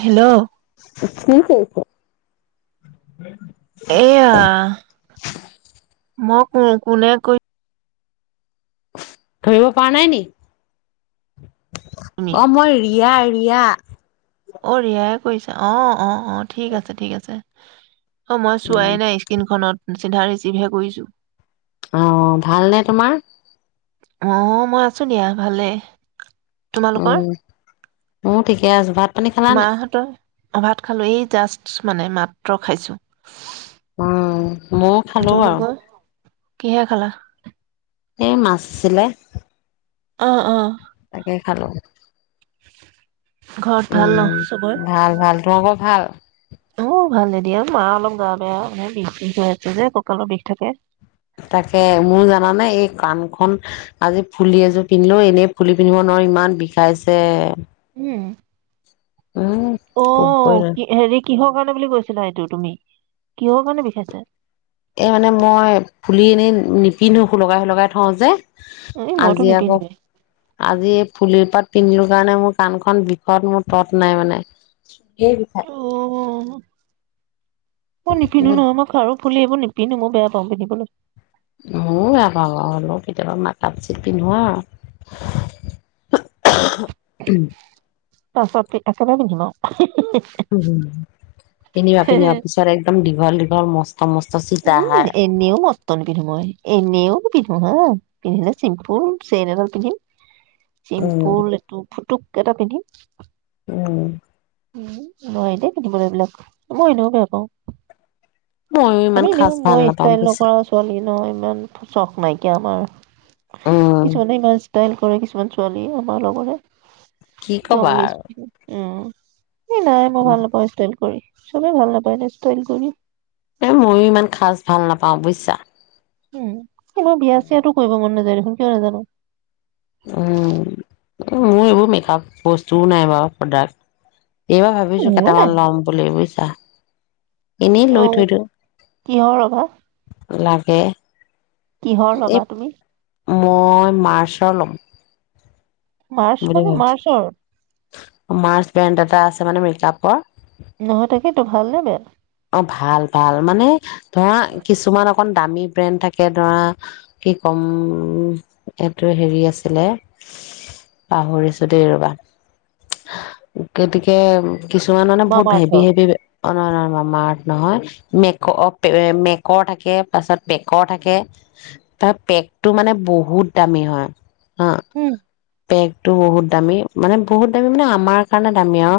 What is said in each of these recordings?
Hello কি কৰিছ? [unintelligible] এয়া, মোক ও' কোনে কৈ ধৰিব পৰা নাই নি? তুমি অ' মই ৰিয়াৰ ইয়া। অ ৰিয়াই কৰিছা, অ' অ' ঠিক আছে ঠিক আছে। অ' মই চোৱাই নাই স্কিনখনত। চিধা ৰিচিভহে কৰিছো। অ' ভালনে তোমাৰ? [unintelligible] উম উ ঠিকে আছো। ভাত পানী খালা নাই? মাহঁতৰ ভাত খালো, এই জাষ্ট মানে মাত্ৰ খাইছো। অ' ময়ও খালো বাৰু। কিহৰে খালা? এই মাছ আছিলে। অ অ। তাকেই খালো। ঘৰত ভাল উম ন চবৰে ভাল, ভাল তোমালোকৰ ভাল। অ ভালে দিয়া মা অলপ গা বেয়া মে বিষ, বিষ হৈ আছে যে তোকালৰ বিষ থাকে। তাকে মোৰ জানানে এই কাণখন আজি ফুলি এযোৰ পিন্ধিলো, এনেই ফুলি পিন্ধিব নোৱাৰো ইমান বিষাইছে। উম। উম অ কবই নোৱাৰি। কি হেৰি কিহৰ কাৰণে বুলি কৈছিলা এইটো তুমি কিহৰ কাৰণে বিষাইছো। এ মানে মই ফুলি এনেই নিপিন্ধো সোলাকাই, সোলকাই থওঁ যে এই মইতো আজি আকৌ নিপিন্ধোৱে আজি এই ফুলিৰ পাত পিন্ধিলো কাৰণে মোৰ কাণখন বিষত মোৰ তত নাই মানে। ধেৰ বিষাই। অ ম নিপিন্ধো নহয় মই খাৰো। খুলি এই বোৰ নিপন্ধো মই বেয়া পাওঁ পিন্ধিবলৈ। মোৰ বেয়া পাওঁ লগ হ'লো কেতিয়াবা মাকাপ চট পিন্ধোৱা আৰু ত সত একেবাৰে পিন্ধিৱ উ এনিবা পনিবা পিছত একদম দীঘল দীঘল মস্ত মস্ত উম চিতাহাৰ। এনেও মস্ত নিপিন্ধো এনেও পিন্ধিলে চিম্পুল চেইন এডাল পিন্ধম। উম। চিম্পুল এইটো ফুটুক কেইটা পিন্ধিম। উম। উম নোৱাৰি দেই পিন্ধিবলৈ এইবিলাক মই এনেও বেয়া পাওঁ। ময়ো ইমান আমি সাজ দিওঁ ভাল মই নাপাওঁ ষ্টাইল বুজিছা। কৰা ছোৱালী ন। ইমান চখ নাইকিয়া আমাৰ। উম, কিছুমানে ইমান দাইল কৰে কিছুমান ছোৱালী আমাৰ লগৰে কি কবা আৰু অ আ এই নাই মই ভাল নাপাওঁ ষ্টাইল কৰি। চবেই ভাল নাপায় ষ্টাইল কৰি। এ ময়ো ইমান খাজ ভাল নাপাওঁ বুজিছা। উম। কি মই বিয়া চিয়াতো কৰিব মন নাজায় দো। কিয় নাজানো। উ মোৰ এইবোৰ মেকাআপ বস্তুও নাই বাৰু প্ৰডাক্ট। এইবাৰ ভাবিছো মোৰো কেইটামান ল'ম বুলি বুজিছা। এনেই লৈ আহ থৈ দিওঁ কিহৰ ৰবা। লাগে কিহৰ এই ল'বা তুমি? মই মাৰ্চৰ ল'ম। মাৰ্চ বুলি মানে ভাবিছো মাৰ্চৰ মাৰ্চ ব্ৰেণ্ড এটা আছে মানে মেকআপৰ নহয় তাকেইটো ভাল নে বেয়া? অ ভাল, ভাল মানে ধৰা কিছুমান আ অকণ দামী ব্ৰেণ্ড থাকে ধৰা, কি কম--এইটো হেৰি আছিলে--পাহৰিছোঁ দে ৰ'বা। গতিকে কিছুমান মানে বহুত মামা হেভী আৰ্থৰ হেভী অ নহয় নহয় মামাআৰ্থ নহয়। মেকৰ অ পে মেকৰ থাকে পাছত পেকৰ থাকে। তাৰ পেকটো মানে বহুত দামী হয়। অ উম পেক টো বহুত দামী মানে বহুত দামী মানে আমাৰ কাৰণে দামী আৰু।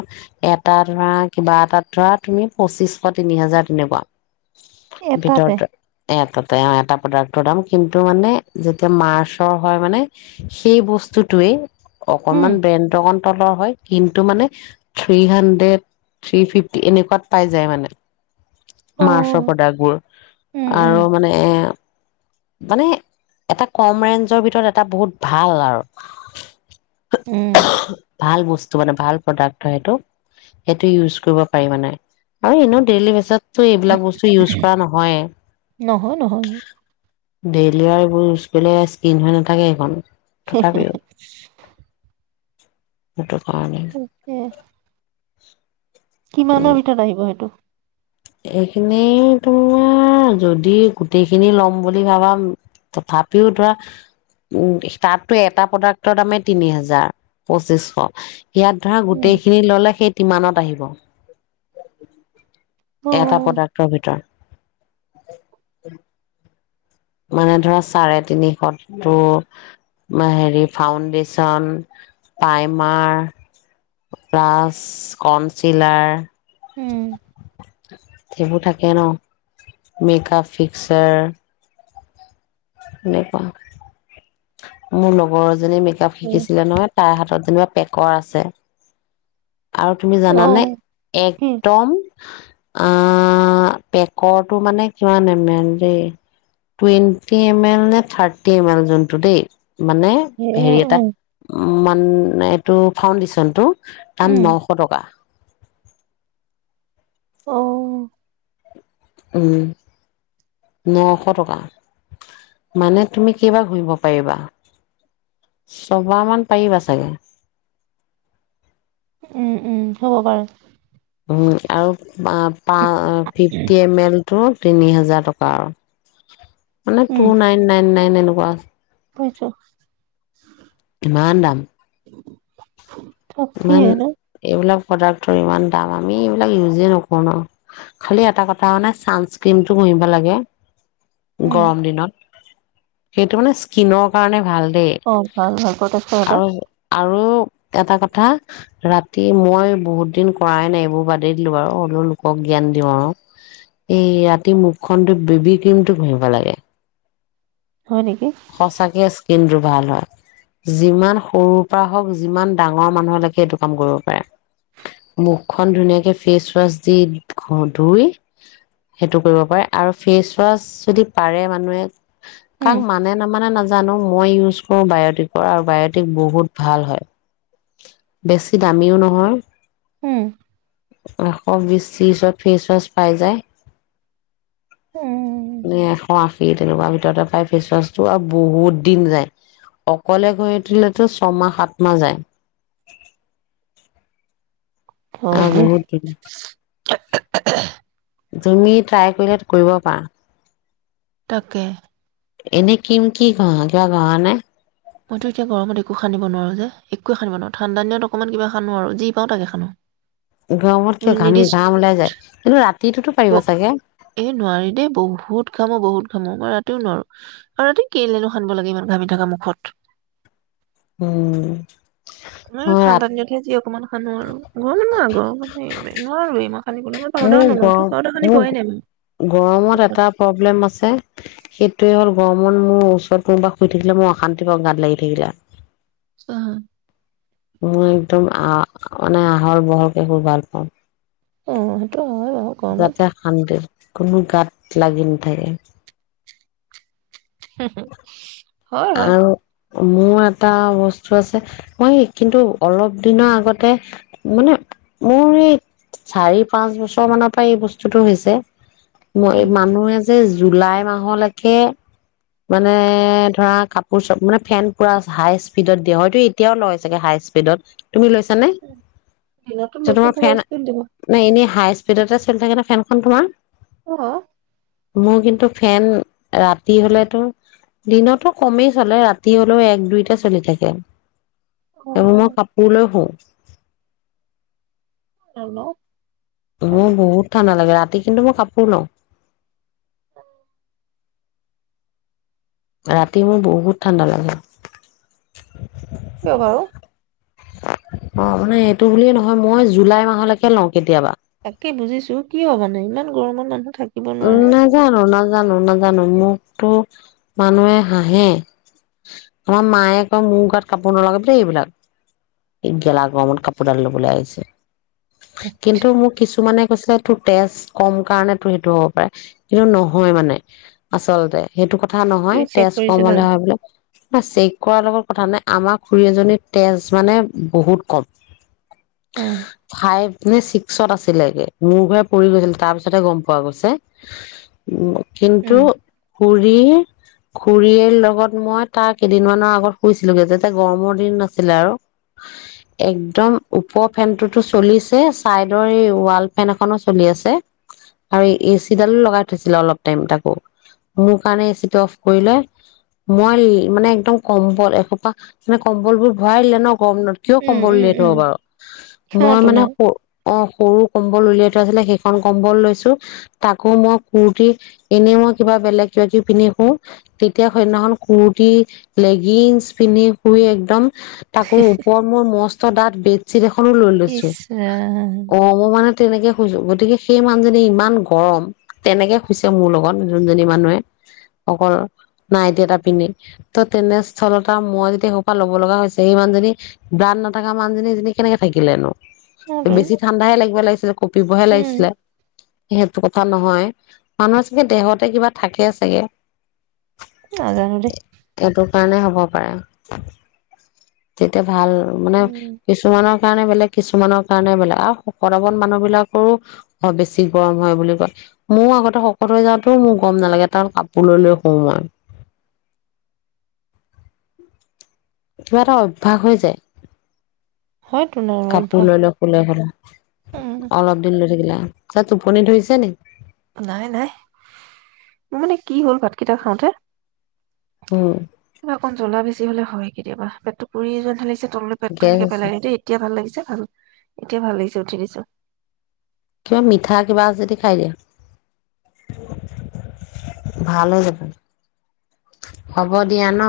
এটা ধৰা কিবা এটাত ধৰা তুমি পঁচিশ শ তিনি হাজাৰ তেনেকুৱা। এটাতে ভিতৰটোত। এটাতে অ এটা প্ৰডাক্টৰ দাম কিন্তু মানে যেতিয়া মাৰ্চৰ হয় মানে, সেই বস্তুটোৱেই উম অকণমান বেণ্ড অকণ তলৰ হয় কিন্তু মানে থ্ৰী হাণ্ড্ৰেড থ্ৰী ফিফটি এনেকুৱাত পাই যায় মানে অ মাৰ্ছৰ প্ৰডাক্টবোৰ উম উম আৰু মানে মানে এটা কম ৰেঞ্জৰ ভিতৰত এটা বহুত ভাল আৰু হো উম উখহং ভাল বস্তু মানে, ভাল প্ৰডাক্ট হয় সেইটো। সেইটো ইউজ কৰিব পাৰি মানে আৰু এনেও ডেইলি বেছত ত উম, এইবিলাক বস্তু ইউজ কৰা নহয়। নহয় নহয় ডেইলি আৰু এইবোৰ বলে স্কিন হৈ নাথাকে এইখন হে হে তথাপিও হে সেইটো কাৰণে তাকে কিমানৰ ভিতৰত আহিব সেইটো? এইখিনি তোমাৰ যদি গোটেইখিনি লম বুলি ভাবা তথাপিও ধৰা উম তাতো এটা প্ৰডাক্টৰ দামেই তিনি হাজাৰ, পঁচিছশ ইয়াত ধৰা উম গোটেই খিনি ল'লে সেই কিমানত আহিব? অ এটা প্ৰডাক্টৰ ভিতৰত মানে ধৰা চাৰে তিনিশ টো হেৰি ফাউণ্ডেচন, প্ৰাইমাৰ, প্লাছ কনচিলাৰ উম [inaudible] সেইবোৰ থাকে ন। মেকাপ ফিক্সচাৰ নে পা মোৰ লগৰ এ সেইজনীয়ে মেকআপ উম, শিকিছিলে নহয়। তাৰ হাতত যেনেবা পেকৰ আছে আৰু তুমি অ জানানে কি একদম আ আ আ আ আ, পেকৰটো মানে কিমান এমাউনট দে টুইৱেন টি এম এল নে, থাৰ্টি এম এল যোনটো দেই। মানে এ হেৰি এটা অ উ মান এ, এইটো ফাউণ্ডেশ্যনটো দাম উম নশ টকা। অ অ অ। উম, নশ টকা। মানে তুমি কেইবাৰ ঘহিব পাৰিবা। ছবাৰ মান পাৰিবা চাগে। উম, উম, হ'ব পাৰে। হু হু হু, আৰু মা-পা অ, ফিফটি এম এলটো তিনি হাজাৰ টকা আৰু মানে টু নাইন-নাইন-নাই তেনেকুৱা আছে বুজিছোঁ। ইমান দাম ইমান, এইবিলাপ প্ৰডাক্টৰ ইমান দাম। আমি এইবিলাক ইউজে নকৰো ন। খালি এটা কথা মানে চানচক্ৰীমটো ঘহিবা লাগে। উম গৰম দিনত। সেইটো মানে স্কিনৰ কাৰণে ভাল। দেই অ', ভাল-ভাল প্ৰডাক্টটো এইটো। আৰু আৰু এটা কা থা। অহ, ৰাতি মই বহুত দিন কৰায় নাই এইবোৰ। বাদেই দিলো বাৰু অ লো লোকক জ্ঞান দিয়ো আৰু এই ৰাতি মুখখন ধুই বেবি ক্ৰীমটো ঘহিব লাগে। হয় নেকি সঁচা কেছ কিন্তু ভাল হয়। যিমান সৰুৰ পৰা হওক যিমান ডাঙৰ মানুহলৈকে এইটো কাম কৰিব পাৰে। মুখখন ধুনীয়াকে ফেচৱাছ দি ঘ-ধুই। সেইটো কৰিব পাৰে আৰু ফেচৱাছ যদি পাৰে মানুহে উম কাক মানে-নামানে নাজ জানো। মই ইউছ কৰো বায়োটিক পৰা আৰু বায়োটিক বহুত ভাল হয়। বেছি দামিও নহয়। উম। এশ বিশ-ত্ৰিশত ফেচৱাছ পাই যায়। উম উম উম এশ আশী তেনেকুৱা ভিতৰতে পাই ফেচৱাছটো আৰু বহুত দিন যায়। অকলে ঘহি থুলেটো ছমাহ-সাতমাহ যায়। হয় আৰু দেই বহুত দিন [unintelligible] তুমি ট্ৰাই কৰিলে কৰিব পাৰা। তাকে এনে কিম কি ঘহা? কিবা ঘহানে? মইতো এতিয়া গৰমত একো সানিব নোৱাৰো যে, একোয়েই সানিব নোৱাৰোঁ ঠাণ্ডা দিনত অকণমান কিবা সানো আৰু যি পাওঁ তাকে সানো। গৰমত কিয় ঘামি নিৰ্দিচ ঘাম ওলাই যায় কিন্তু ৰাতিটোতো ব পাৰিবা চাগে? এই নোৱাৰি দেই বহুত ঘামো বহুত ৰাতিও নোৱাৰো আৰু ৰাতি কেলেনো সানিব লাগে ইমান ঘামি থকা মুখত। উম উম অ ৰাত ঠাণ্ডা দিনতহে যি অকমান সানো আৰু [unintelligible] গৰমত সেই নোৱাৰো এই মাহ মোৰ গৰম মোৰ মই গৰমত মুখত এটা প্ৰব্লেম আছে সেইটোৱে হ'ল গৰমত মোৰ ওচৰত কোনোবা শুই থাকিলে মোৰ অশান্তিৰ পাওঁ গাত লাগি থাকিলে অ মই একদম আহ মানে আহল বহলকে শুই ভাল পাওঁ অ সেইটো হয় বাৰু গৰমত যাতে শান্তি কোনো গাত লাগি নাথাকে হু হু হয়, হয় আৰু মোৰ এটা বস্তু আছে মই কিন্তু অলপ দিনৰ আগতে মানে মোৰ এই চাৰি পাঁচ বছৰ মানৰ পৰা এই বস্তুটো হৈছে। ম কি এ মানুহে যে যে জুলাই মাহলৈকে মানে ধৰা কাপোৰ চব মানে ফেন পুৰা হাই স্পীডত দিয়ে হয়তো এতিয়াও লয় চাগে হাই স্পীডত। তুমি লৈছা নে? দিনতো যে লোকে তোমাৰ পুৰা ফেন স্পীড দিব নে এনেই হাইচ স্পীডতে চলি থাকে নে ফেনখন তোমাৰ? অহ মোৰ কিন্তু ফেন ৰাতি হ'লেতো দিনতো কমেই চলে ৰাতি হ'লেও এক দুইতে চলি থাকে। [unintelligible] মই নাজানো কাপোৰ লৈ শুও। নলওঁ মোৰ বহুত ঠাণ্ডা লাগে ৰাত কিন্তু মই কাপোৰ লওঁ। ৰাতি মোৰ বহুত ঠাণ্ডা লাগে। কিয় বাৰু? অ', মানে এইটো বুলিয়ে নহয় মই জুলাই মাহলৈকে লওঁ কেতিয়াবা। তাকে বুজিছো কিয় মানে? ইমান গৰমৰ মানুহ থাকিব উম নোৱাৰে তুমি নাজানো নাজানো নাজানো মোকতো মানুহে হাঁহে আমাৰ মায়ে কয় মোৰ গাত কাপোৰ নলগাবি দেই এইবিলাক। এই গেলা গৰমত কাপোৰডাল ল'বলৈ আহিছে। কিন্তু মোক কিছুমানে কৈছিলে তোৰ তেজ কম কাৰণে সেইটো হ'ব পাৰে কিন্তু নহয় মানে আচলতে সেইটো কথা কথা নহয় তুমি চেক তেজ কম কৰিছিলা হলে হয় বিলাক ন চেক কৰাৰ লগত কথা নাই আমাৰ খুৰী এজনী তেজ মানে বহুত কম হম তাই মানে শিছত আছিলে মূৰ ঘূৰাই পৰি গৈছিল তাৰপিছত গোম পোৱা গৈছে। কিন্তু খুৰী খুৰীৰ লগত মই তাৰ কেইদিনমানৰ আগত শুইছিলোগৈ যোতে গৰমৰ দিন নাছিলে আৰু একদম ওপৰৰ ফেনটোতো চলিছে চাইডৰ এই ৱাল ফেন এখনো চলি আছে আৰু এচিডালো লগাই থৈছিলে অলপ টাইম আকৌ মোৰ কাৰণে এচি টো অফ কৰি লয় মই মানে একদম কম্বল এসোপা মানে কম্বল বোৰ ভৰাই দিলে ন কম কিয় উম কম্বল উম ওলায়াই থব উম বাৰু মই সিহঁতো মানে নাই অ সৰু কম্বল উলিয়াই থোৱা আছিলে সেইখন কম্বল লৈছো তাকো মই কুুৰ্তি এনে মই কিবা বেলেগ কিবা কিবি পিন্ধি শু তেতিয়া সেইদিনাখন কুুৰ্তি লেগিংছ পিন্ধি শুই একদম অ ওপৰত মই মস চাত বেজ চিট এখনো লৈ লৈছো ইচ ৰাম অ মই মানে তেনেকে শুইছো গতিকে সেই মানুহজনী ইমান গৰম তেনেকে শুইছে মোৰ লগত যোনজনী মানুহে অকল নাইতি এটা পিন্ধি ত তেনেস্থলতা মই যেতিয়া ক পৰা ল'ব লগা হৈছে সেই মানুজনী ব্ৰাণ নথকা মানুহজনী এজনী কেনেকে থাকিলেনো সিহঁতোন বেছি ঠাণ্ডাহে লাগিব লাগিছিলে কঁপিবহে উম লাগিছিলে সেইটো কথা নহয় মানুহ চাগে দেহতে কিবা থাকে চাগে নাজানো দে সেইকাৰণে হ'ব পাৰে তেতিটো ভাল মানে উম কিছুমানৰ কাৰণে বেলেগ কিছুমানৰ কাৰণে বেলেগ আৰু শকতাৱত মানুহ বিলাকৰো বেছি গৰম হয় বুলি কয় ময় আগতে শকত হৈ যাওঁতেও মোৰ গম নালাগে তাৰ কাপোৰ লৈ লৈ শুওঁ মই কিবা এটা অভ্যাস হৈ যায় হয়তো ন কাপোৰ অভ্যাস লৈ লৈ খুলে হ উম অলপ দিন লৈ থাকিলে চাত টুপনি ধৰিছে ন নাই নাই মানে কি হ'ল ভাতকেইটা খাওঁতে উম ক অকন জ্বলা বেছি বেছ হলে হয় কেতিয়াবা পেটটো পুৰি যোৱা যেন লাগিছে তললৈ পেতটো গেছ এনেকে আছে পেলাই এতিয়া ভাল লাগছে ভাল এতিয়া ভাল লাগিছে উঠি দিছো কিবা মিঠা কিবা যদি খাই দিয়া ভাল হৈ যাব হব দিয়া ন